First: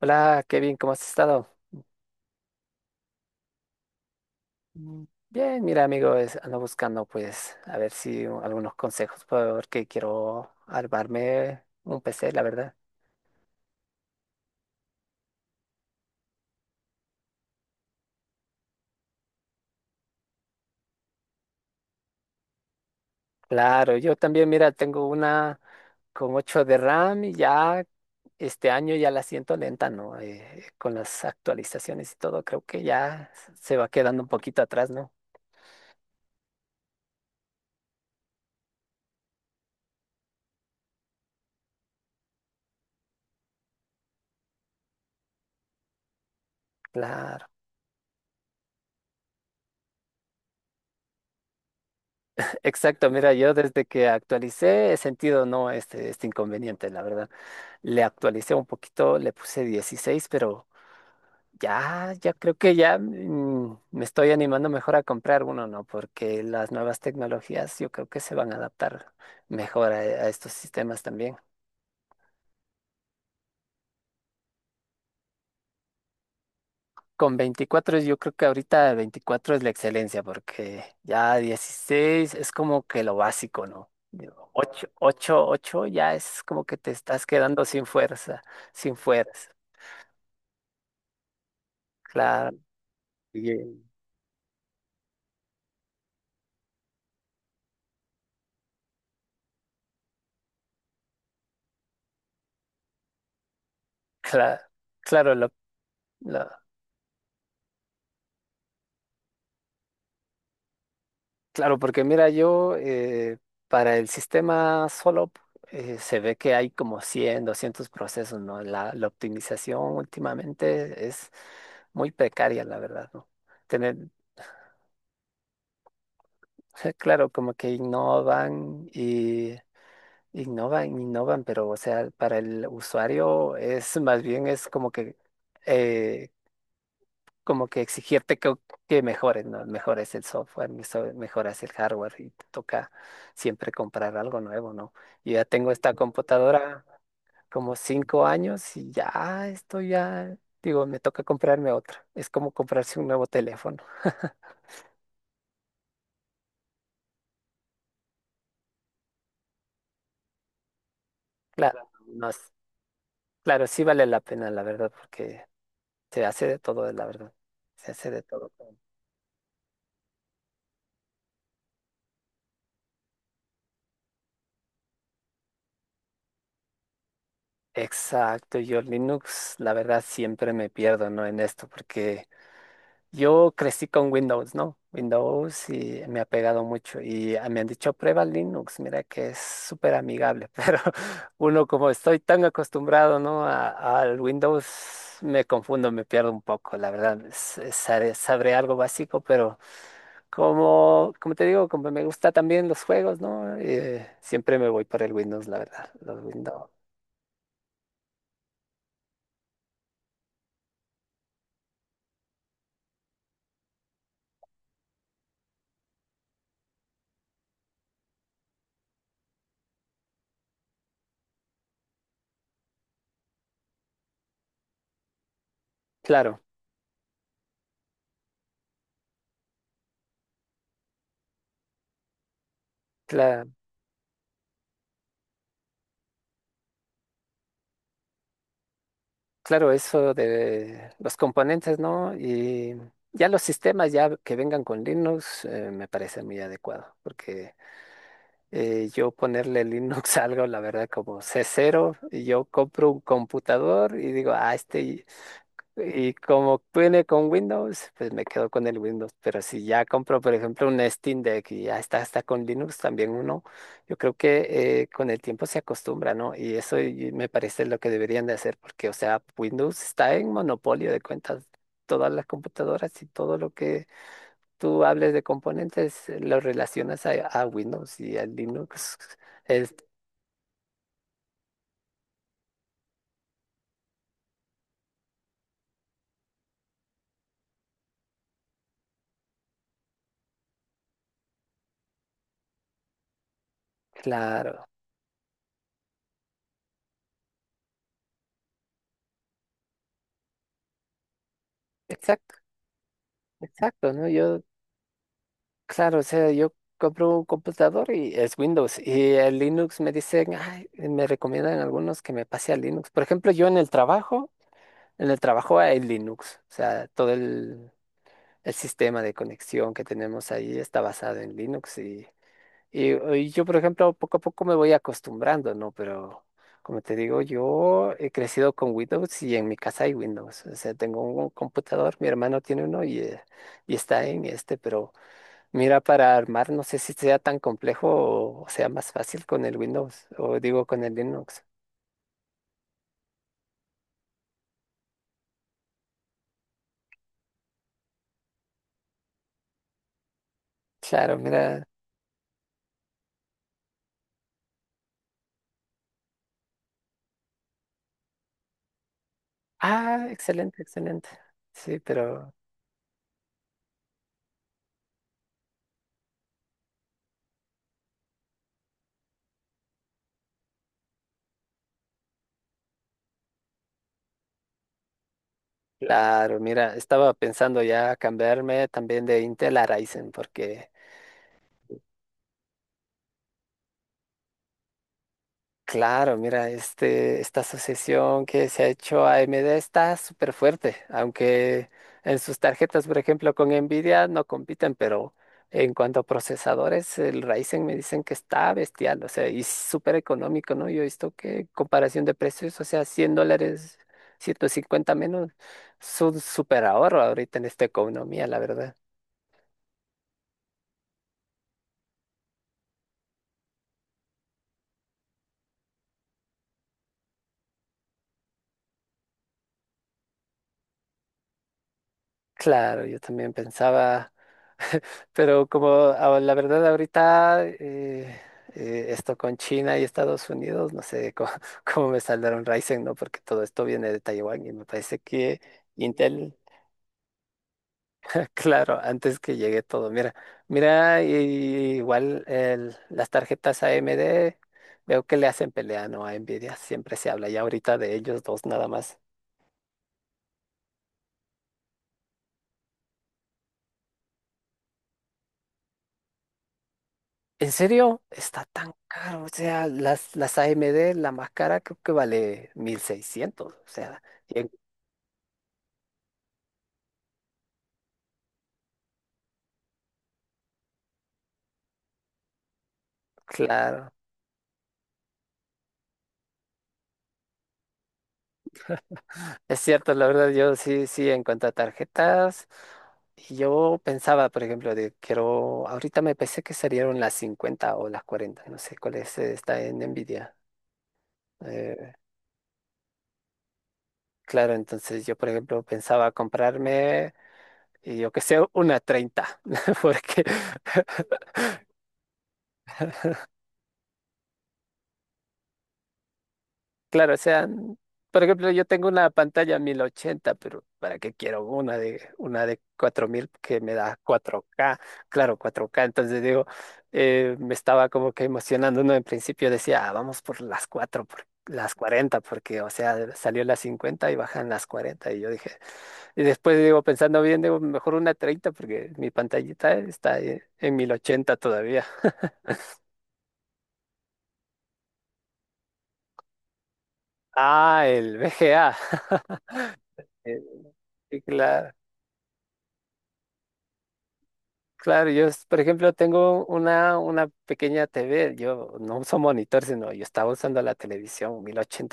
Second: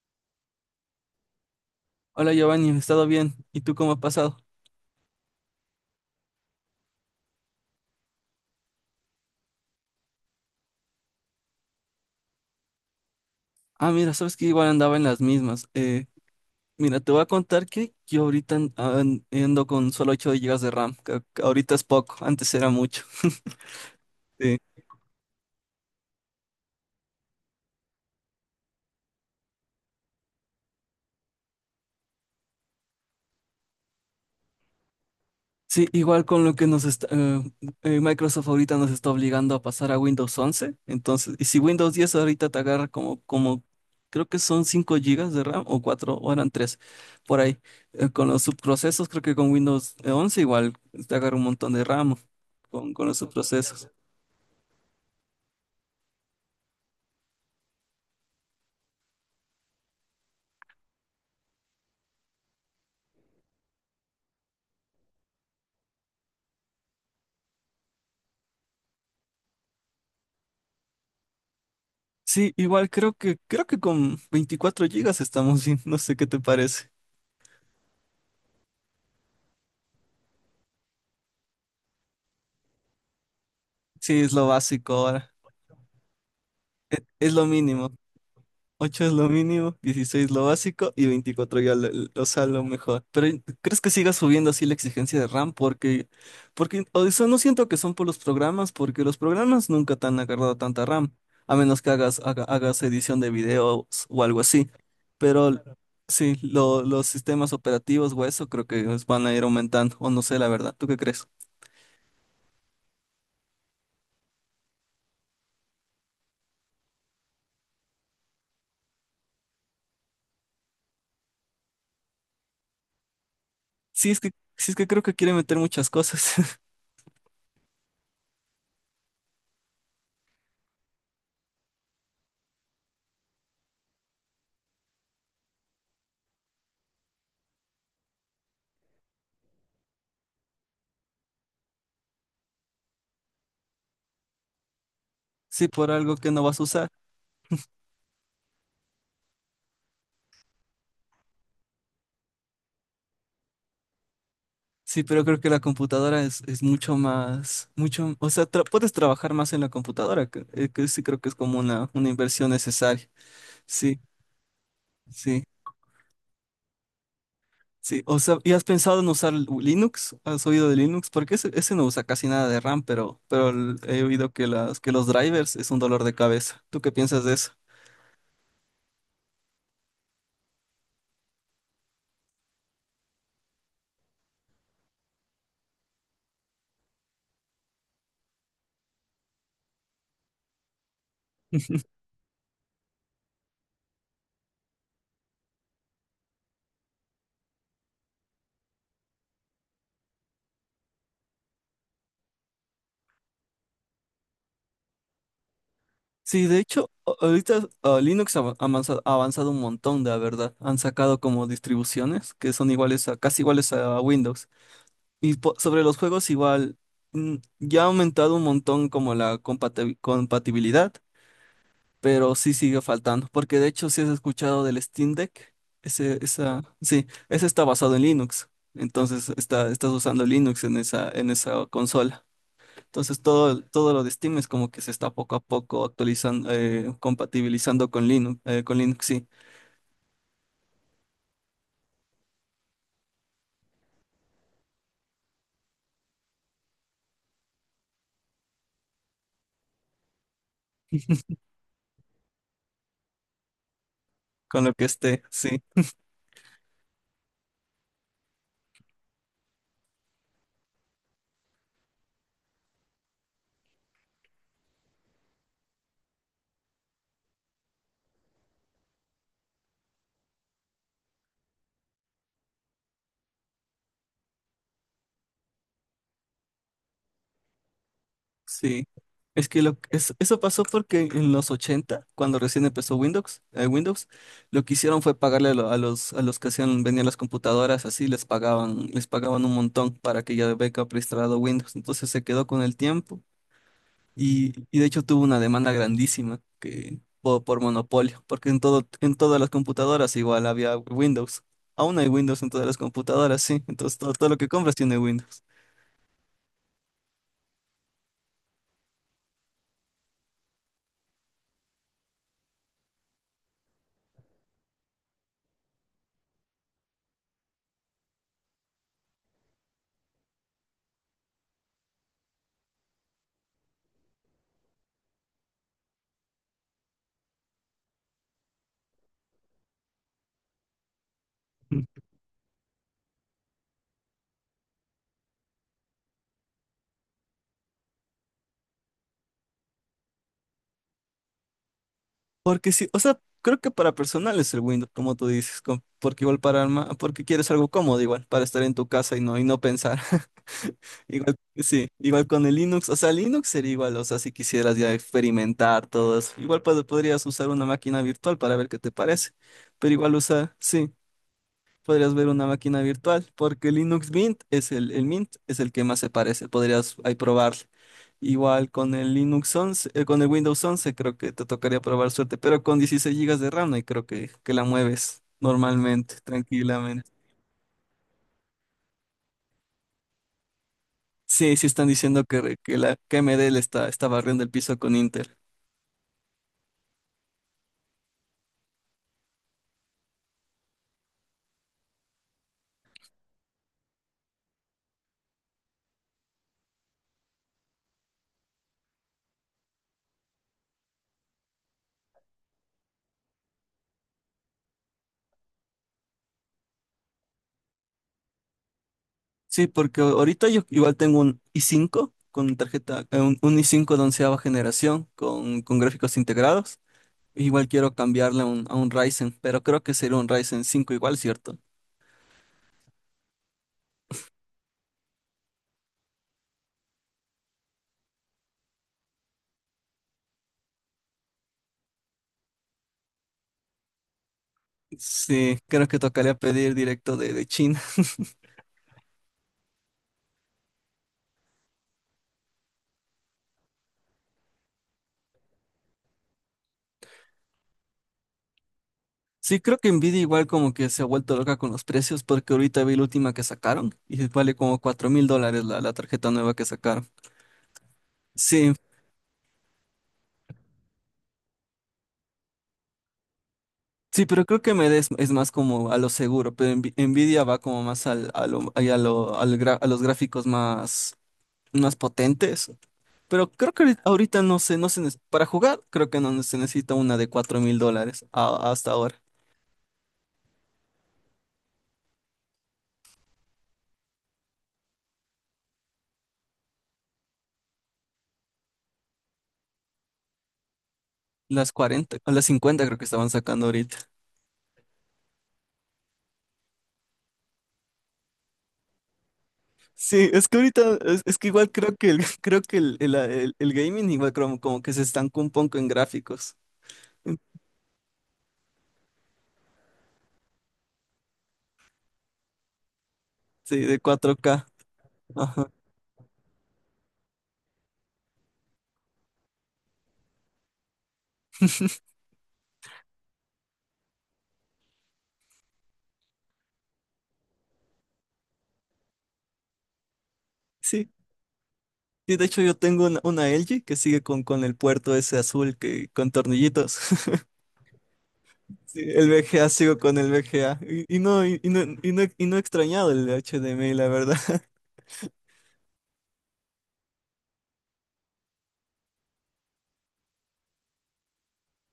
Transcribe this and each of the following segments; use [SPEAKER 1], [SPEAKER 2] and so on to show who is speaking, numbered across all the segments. [SPEAKER 1] Hola, Kevin, ¿cómo has estado?
[SPEAKER 2] Hola Giovanni, he estado bien. ¿Y tú cómo has pasado?
[SPEAKER 1] Bien, mira, amigo, ando buscando, pues, a ver si algunos consejos, porque quiero armarme un PC, la verdad.
[SPEAKER 2] Ah, mira, sabes que igual andaba en las mismas. Mira, te voy a contar que yo ahorita ando con solo 8 gigas de RAM, que ahorita es poco, antes era mucho.
[SPEAKER 1] Claro, yo también, mira, tengo una con 8 de RAM y ya este año ya la siento lenta, ¿no? Con las actualizaciones y todo, creo que ya se va quedando un poquito atrás, ¿no?
[SPEAKER 2] Sí, igual con lo que nos está, Microsoft ahorita nos está obligando a pasar a Windows 11. Entonces, y si Windows 10 ahorita te agarra como creo que son 5 gigas de RAM o 4 o eran 3 por
[SPEAKER 1] Claro,
[SPEAKER 2] ahí. Con los subprocesos, creo que con Windows 11 igual te agarra un montón de RAM con
[SPEAKER 1] exacto,
[SPEAKER 2] los
[SPEAKER 1] mira, yo desde
[SPEAKER 2] subprocesos.
[SPEAKER 1] que actualicé he sentido, no, este inconveniente, la verdad. Le actualicé un poquito, le puse 16, pero ya creo que ya me estoy animando mejor a comprar uno, ¿no? Porque las nuevas tecnologías yo creo que se van a adaptar mejor a estos sistemas también.
[SPEAKER 2] Sí, creo que con 24 gigas estamos bien. No sé qué te parece.
[SPEAKER 1] Con 24 yo creo que ahorita 24 es la excelencia, porque ya 16 es como que lo básico, ¿no?
[SPEAKER 2] Sí, es lo básico ahora.
[SPEAKER 1] 8 ya es como que te estás
[SPEAKER 2] Es lo
[SPEAKER 1] quedando sin
[SPEAKER 2] mínimo.
[SPEAKER 1] fuerza, sin
[SPEAKER 2] Ocho es lo
[SPEAKER 1] fuerza.
[SPEAKER 2] mínimo, 16 lo básico y 24 ya
[SPEAKER 1] Claro.
[SPEAKER 2] lo mejor. Pero
[SPEAKER 1] Oye,
[SPEAKER 2] ¿crees que siga subiendo así la exigencia de RAM? Porque o sea, no siento que son por los programas, porque los programas nunca te han agarrado tanta RAM, a menos que hagas edición de videos o algo
[SPEAKER 1] claro,
[SPEAKER 2] así.
[SPEAKER 1] claro,
[SPEAKER 2] Pero claro. Sí,
[SPEAKER 1] lo-
[SPEAKER 2] los sistemas operativos o eso creo que os van a ir aumentando, o no sé, la verdad. ¿Tú qué crees?
[SPEAKER 1] claro, porque mira, yo para el sistema solo se ve que hay como 100, 200 procesos, ¿no? La optimización últimamente es muy precaria, la verdad, ¿no? Tener,
[SPEAKER 2] Sí, es que, sí, es que creo que quiere meter muchas cosas.
[SPEAKER 1] claro, como que innovan y innovan, pero o sea, para el usuario es más bien es eh, como que exigirte que mejores, ¿no? Mejores el software, mejoras el hardware y te toca siempre comprar algo nuevo, ¿no? Yo ya
[SPEAKER 2] Sí,
[SPEAKER 1] tengo
[SPEAKER 2] por
[SPEAKER 1] esta
[SPEAKER 2] algo que no vas a
[SPEAKER 1] computadora
[SPEAKER 2] usar.
[SPEAKER 1] como 5 años y ya estoy ya, digo, me toca comprarme otra. Es como comprarse un nuevo teléfono.
[SPEAKER 2] Sí, pero creo que la computadora es mucho más, mucho, o sea, puedes trabajar más en la computadora, que sí creo que es como
[SPEAKER 1] Claro,
[SPEAKER 2] una
[SPEAKER 1] no
[SPEAKER 2] inversión
[SPEAKER 1] es-
[SPEAKER 2] necesaria.
[SPEAKER 1] claro, sí
[SPEAKER 2] Sí,
[SPEAKER 1] vale la pena, la verdad,
[SPEAKER 2] sí,
[SPEAKER 1] porque se hace de todo, la verdad. Se
[SPEAKER 2] sí.
[SPEAKER 1] hace
[SPEAKER 2] O
[SPEAKER 1] de
[SPEAKER 2] sea,
[SPEAKER 1] todo.
[SPEAKER 2] ¿y has pensado en usar Linux? ¿Has oído de Linux? Porque ese no usa casi nada de RAM, pero, pero he oído que que los drivers es un dolor de cabeza. ¿Tú qué piensas de eso?
[SPEAKER 1] Exacto, yo Linux, la verdad, siempre me pierdo, ¿no? En esto, porque yo crecí con Windows, ¿no? Windows, y me ha pegado mucho. Y ah, me han dicho, prueba Linux, mira que es súper amigable, pero uno como estoy tan acostumbrado, ¿no? Al Windows me confundo, me pierdo un poco, la verdad. Sabré, sabré algo básico, pero como, como te digo, como me gusta también los juegos, ¿no? Siempre me voy por el Windows, la verdad. Los
[SPEAKER 2] Sí, de
[SPEAKER 1] Windows.
[SPEAKER 2] hecho, ahorita Linux ha ha avanzado un montón, la verdad. Han sacado como distribuciones que son iguales a, casi iguales a Windows. Y sobre los juegos igual, ya ha aumentado un montón como la compatibilidad, pero sí sigue faltando, porque de hecho si has escuchado del Steam Deck,
[SPEAKER 1] Claro,
[SPEAKER 2] ese está basado en Linux, entonces estás usando Linux en esa consola. Entonces
[SPEAKER 1] claro.
[SPEAKER 2] todo lo de Steam es como que se está poco a poco actualizando, compatibilizando con Linux, sí,
[SPEAKER 1] Claro, eso de los componentes, ¿no? Y ya los sistemas ya que vengan con Linux me parece muy adecuado, porque yo ponerle Linux a algo, la verdad, como C0, y yo compro un computador y digo, ah,
[SPEAKER 2] con lo que
[SPEAKER 1] este,
[SPEAKER 2] esté, sí.
[SPEAKER 1] y como viene con Windows, pues me quedo con el Windows. Pero si ya compro, por ejemplo, un Steam Deck y ya está, está con Linux también uno, yo creo que con el tiempo se acostumbra, ¿no? Y eso, y me parece lo que deberían de hacer, porque, o sea, Windows está en monopolio de cuentas. Todas las computadoras y todo lo que tú hables de componentes lo relacionas a Windows y a
[SPEAKER 2] Sí,
[SPEAKER 1] Linux.
[SPEAKER 2] es que
[SPEAKER 1] Es
[SPEAKER 2] lo, es- eso pasó porque en los 80 cuando recién empezó Windows, lo que hicieron fue pagarle a, a los que hacían, vendían las computadoras, así les pagaban un montón para que ya venga preinstalado Windows. Entonces se quedó con el tiempo
[SPEAKER 1] claro.
[SPEAKER 2] y de hecho tuvo una demanda grandísima por monopolio, porque en todo, en todas las computadoras igual había Windows. Aún hay
[SPEAKER 1] Exacto,
[SPEAKER 2] Windows en todas las computadoras, sí.
[SPEAKER 1] exacto,
[SPEAKER 2] Entonces
[SPEAKER 1] ¿no?
[SPEAKER 2] todo lo
[SPEAKER 1] Yo
[SPEAKER 2] que compras tiene Windows.
[SPEAKER 1] claro, o sea, yo compro un computador y es Windows, y el Linux me dicen, "Ay", me recomiendan algunos que me pase a Linux. Por ejemplo, yo en el trabajo hay Linux, o sea, todo el sistema de conexión que tenemos ahí está basado en Linux, y yo, por ejemplo, poco a poco me voy acostumbrando, ¿no? Pero como te digo, yo he crecido con Windows y en mi casa hay Windows, o sea, tengo un computador, mi hermano tiene uno, y está en este, pero... Mira, para armar, no sé si sea tan complejo o sea más fácil con el Windows, o digo con el Linux.
[SPEAKER 2] Porque sí, o sea, creo que para personal es el Windows, como tú dices, porque igual para alma, porque quieres algo cómodo igual, para estar en tu casa y no pensar.
[SPEAKER 1] Claro,
[SPEAKER 2] Igual,
[SPEAKER 1] mira.
[SPEAKER 2] sí, igual con el Linux, o sea, Linux sería igual, o sea, si quisieras ya experimentar todo eso, igual podrías usar una máquina virtual para ver qué te parece, pero
[SPEAKER 1] Ah,
[SPEAKER 2] igual usar,
[SPEAKER 1] excelente,
[SPEAKER 2] sí
[SPEAKER 1] excelente. Sí,
[SPEAKER 2] podrías ver
[SPEAKER 1] pero
[SPEAKER 2] una máquina virtual, porque Linux Mint es el Mint es el que más se parece, podrías ahí probar. Igual con el Linux 11 con el Windows 11 creo que te tocaría probar suerte, pero con 16 gigas de RAM y creo que la mueves normalmente,
[SPEAKER 1] claro, mira,
[SPEAKER 2] tranquilamente.
[SPEAKER 1] estaba pensando ya cambiarme también de Intel a Ryzen, porque
[SPEAKER 2] Sí, sí están diciendo que, re- que la que AMD le está, está barriendo el piso con Intel.
[SPEAKER 1] claro, mira, este, esta asociación que se ha hecho a AMD está súper fuerte, aunque en sus tarjetas, por ejemplo, con Nvidia no compiten, pero en cuanto a procesadores, el Ryzen me dicen que está bestial, o sea, y súper económico, ¿no? Yo he visto que en comparación de precios, o sea, $100, 150 menos, es un súper ahorro ahorita en esta economía, la verdad.
[SPEAKER 2] Sí, porque ahorita yo igual tengo un i5 con tarjeta, un i5 de onceava generación con gráficos integrados. Igual quiero cambiarle a un Ryzen, pero creo que sería un Ryzen 5 igual, ¿cierto?
[SPEAKER 1] Claro, yo también pensaba... Pero como la verdad ahorita esto con China y Estados Unidos, no sé cómo, cómo me saldrá un Ryzen, ¿no? Porque todo esto viene de Taiwán y me parece que
[SPEAKER 2] Sí, creo que tocaría
[SPEAKER 1] Intel,
[SPEAKER 2] pedir directo de China.
[SPEAKER 1] claro, antes que llegue todo, mira, mira, y igual las tarjetas AMD, veo que le hacen pelea, ¿no? A Nvidia, siempre se habla ya ahorita de ellos dos nada más.
[SPEAKER 2] Sí, creo que Nvidia igual como que se ha vuelto loca con los precios porque ahorita vi la última que sacaron y vale como 4 mil dólares la tarjeta nueva que sacaron.
[SPEAKER 1] ¿En serio? Está tan
[SPEAKER 2] Sí,
[SPEAKER 1] caro. O sea, las AMD, la más cara, creo que vale 1600. O sea,
[SPEAKER 2] sí,
[SPEAKER 1] y
[SPEAKER 2] pero
[SPEAKER 1] en-
[SPEAKER 2] creo que es más como a lo seguro, pero Nvidia va como más al, a lo, ahí a lo- al gra- a los gráficos más más potentes. Pero creo que
[SPEAKER 1] claro.
[SPEAKER 2] ahorita no se, no se, nece- para jugar, creo que no se necesita una de 4 mil dólares hasta ahora.
[SPEAKER 1] Es cierto, la verdad, yo sí, sí, en cuanto a tarjetas, yo pensaba, por ejemplo, de quiero. Ahorita me pensé que salieron las 50 o las 40. No sé cuál es, está en Nvidia.
[SPEAKER 2] Las
[SPEAKER 1] Eh,
[SPEAKER 2] 40 o las 50 creo que estaban sacando ahorita.
[SPEAKER 1] claro, entonces yo, por ejemplo, pensaba comprarme, y yo que sé, una 30 porque.
[SPEAKER 2] Sí, es que ahorita, es que igual creo que el, creo que el gaming igual como que se estancó un poco en gráficos.
[SPEAKER 1] Claro, o sea, por ejemplo, yo tengo una pantalla 1080, pero ¿para qué quiero una de 4000 que me
[SPEAKER 2] Sí,
[SPEAKER 1] da
[SPEAKER 2] de cuatro
[SPEAKER 1] cuatro
[SPEAKER 2] k.
[SPEAKER 1] k Claro, cuatro
[SPEAKER 2] Ajá.
[SPEAKER 1] k Entonces digo, me estaba como que emocionando, ¿no? En principio decía, "Ah, vamos por las 4, por las 40, porque, o sea, salió las 50 y bajan las 40". Y yo dije, y después digo, pensando bien, digo, mejor una 30, porque mi pantallita está en mil
[SPEAKER 2] Sí.
[SPEAKER 1] ochenta todavía.
[SPEAKER 2] Sí, de hecho yo tengo una LG que sigue con el puerto ese azul que con tornillitos.
[SPEAKER 1] Ah, el VGA.
[SPEAKER 2] Sí, el VGA sigo con el
[SPEAKER 1] Eh,
[SPEAKER 2] VGA. Y
[SPEAKER 1] sí,
[SPEAKER 2] no, y
[SPEAKER 1] claro.
[SPEAKER 2] no, y no, y no he extrañado el HDMI, la verdad.
[SPEAKER 1] Claro, yo, por ejemplo, tengo una pequeña TV, yo no uso monitor, sino yo estaba usando la televisión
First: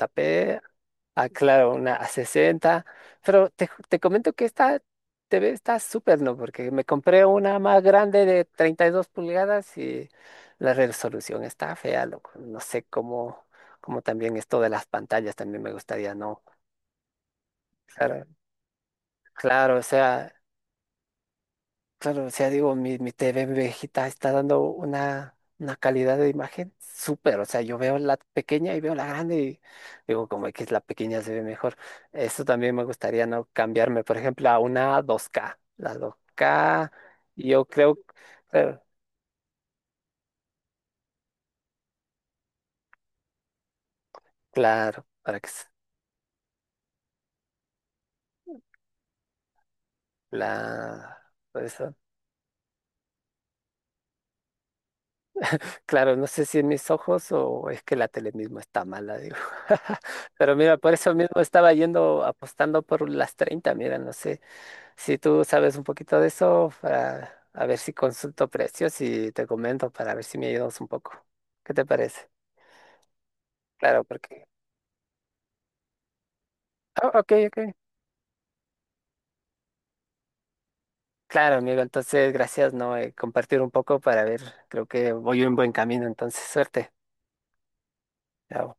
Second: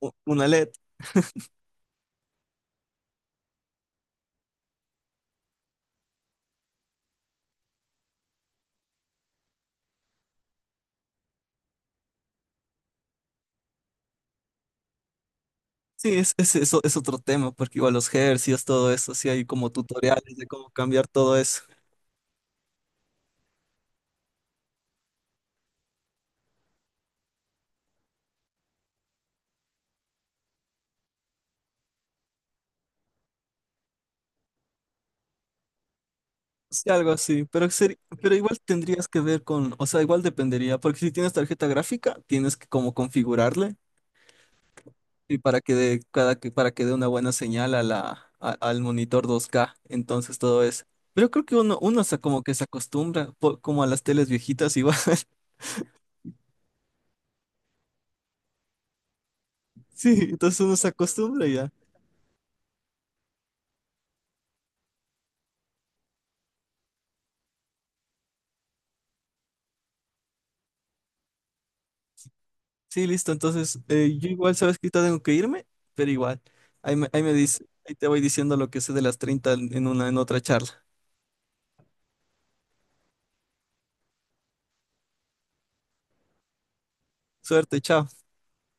[SPEAKER 2] Una LED.
[SPEAKER 1] ah, claro, una a 60, pero te, te comento que esta TV está súper, ¿no? Porque me compré una más grande de 32 pulgadas y la resolución está fea, loco. No sé cómo, cómo también esto de las pantallas también me gustaría,
[SPEAKER 2] Sí,
[SPEAKER 1] ¿no?
[SPEAKER 2] eso es otro tema, porque igual los
[SPEAKER 1] Claro,
[SPEAKER 2] hercios, todo eso, sí hay como
[SPEAKER 1] claro, o sea,
[SPEAKER 2] tutoriales de cómo cambiar todo eso.
[SPEAKER 1] claro, o sea, digo, mi TV viejita está dando una calidad de imagen súper. O sea, yo veo la pequeña y veo la grande y digo, como que es la pequeña se ve mejor. Eso también me gustaría, no cambiarme, por ejemplo, a una 2K. La
[SPEAKER 2] Sí,
[SPEAKER 1] 2K,
[SPEAKER 2] algo así,
[SPEAKER 1] yo
[SPEAKER 2] pero,
[SPEAKER 1] creo,
[SPEAKER 2] pero igual
[SPEAKER 1] claro,
[SPEAKER 2] tendrías que ver con, o sea, igual dependería, porque si tienes tarjeta gráfica, tienes que como configurarle
[SPEAKER 1] claro,
[SPEAKER 2] y para que dé cada que para que dé una buena señal a la al monitor 2K, entonces todo eso.
[SPEAKER 1] la,
[SPEAKER 2] Pero creo que
[SPEAKER 1] por
[SPEAKER 2] uno
[SPEAKER 1] eso,
[SPEAKER 2] uno se como que se acostumbra como a las teles viejitas igual.
[SPEAKER 1] claro, no sé si en mis ojos o es que la tele mismo está mala, digo.
[SPEAKER 2] Sí,
[SPEAKER 1] Pero
[SPEAKER 2] entonces
[SPEAKER 1] mira,
[SPEAKER 2] uno se
[SPEAKER 1] por eso mismo
[SPEAKER 2] acostumbra
[SPEAKER 1] estaba
[SPEAKER 2] ya.
[SPEAKER 1] yendo apostando por las 30, mira, no sé. Si tú sabes un poquito de eso, para a ver si consulto precios y te comento para ver si me ayudas un poco. ¿Qué te parece?
[SPEAKER 2] Sí, listo. Entonces,
[SPEAKER 1] Claro,
[SPEAKER 2] yo
[SPEAKER 1] porque...
[SPEAKER 2] igual sabes que ahorita tengo que irme, pero igual.
[SPEAKER 1] Ah,
[SPEAKER 2] Ahí
[SPEAKER 1] ok,
[SPEAKER 2] me dice,
[SPEAKER 1] ok.
[SPEAKER 2] ahí te voy diciendo lo que sé de las 30 en otra charla.
[SPEAKER 1] Claro, amigo, entonces gracias, ¿no? Compartir un poco para ver, creo que voy en buen camino, entonces suerte.
[SPEAKER 2] Suerte, chao.
[SPEAKER 1] Chao.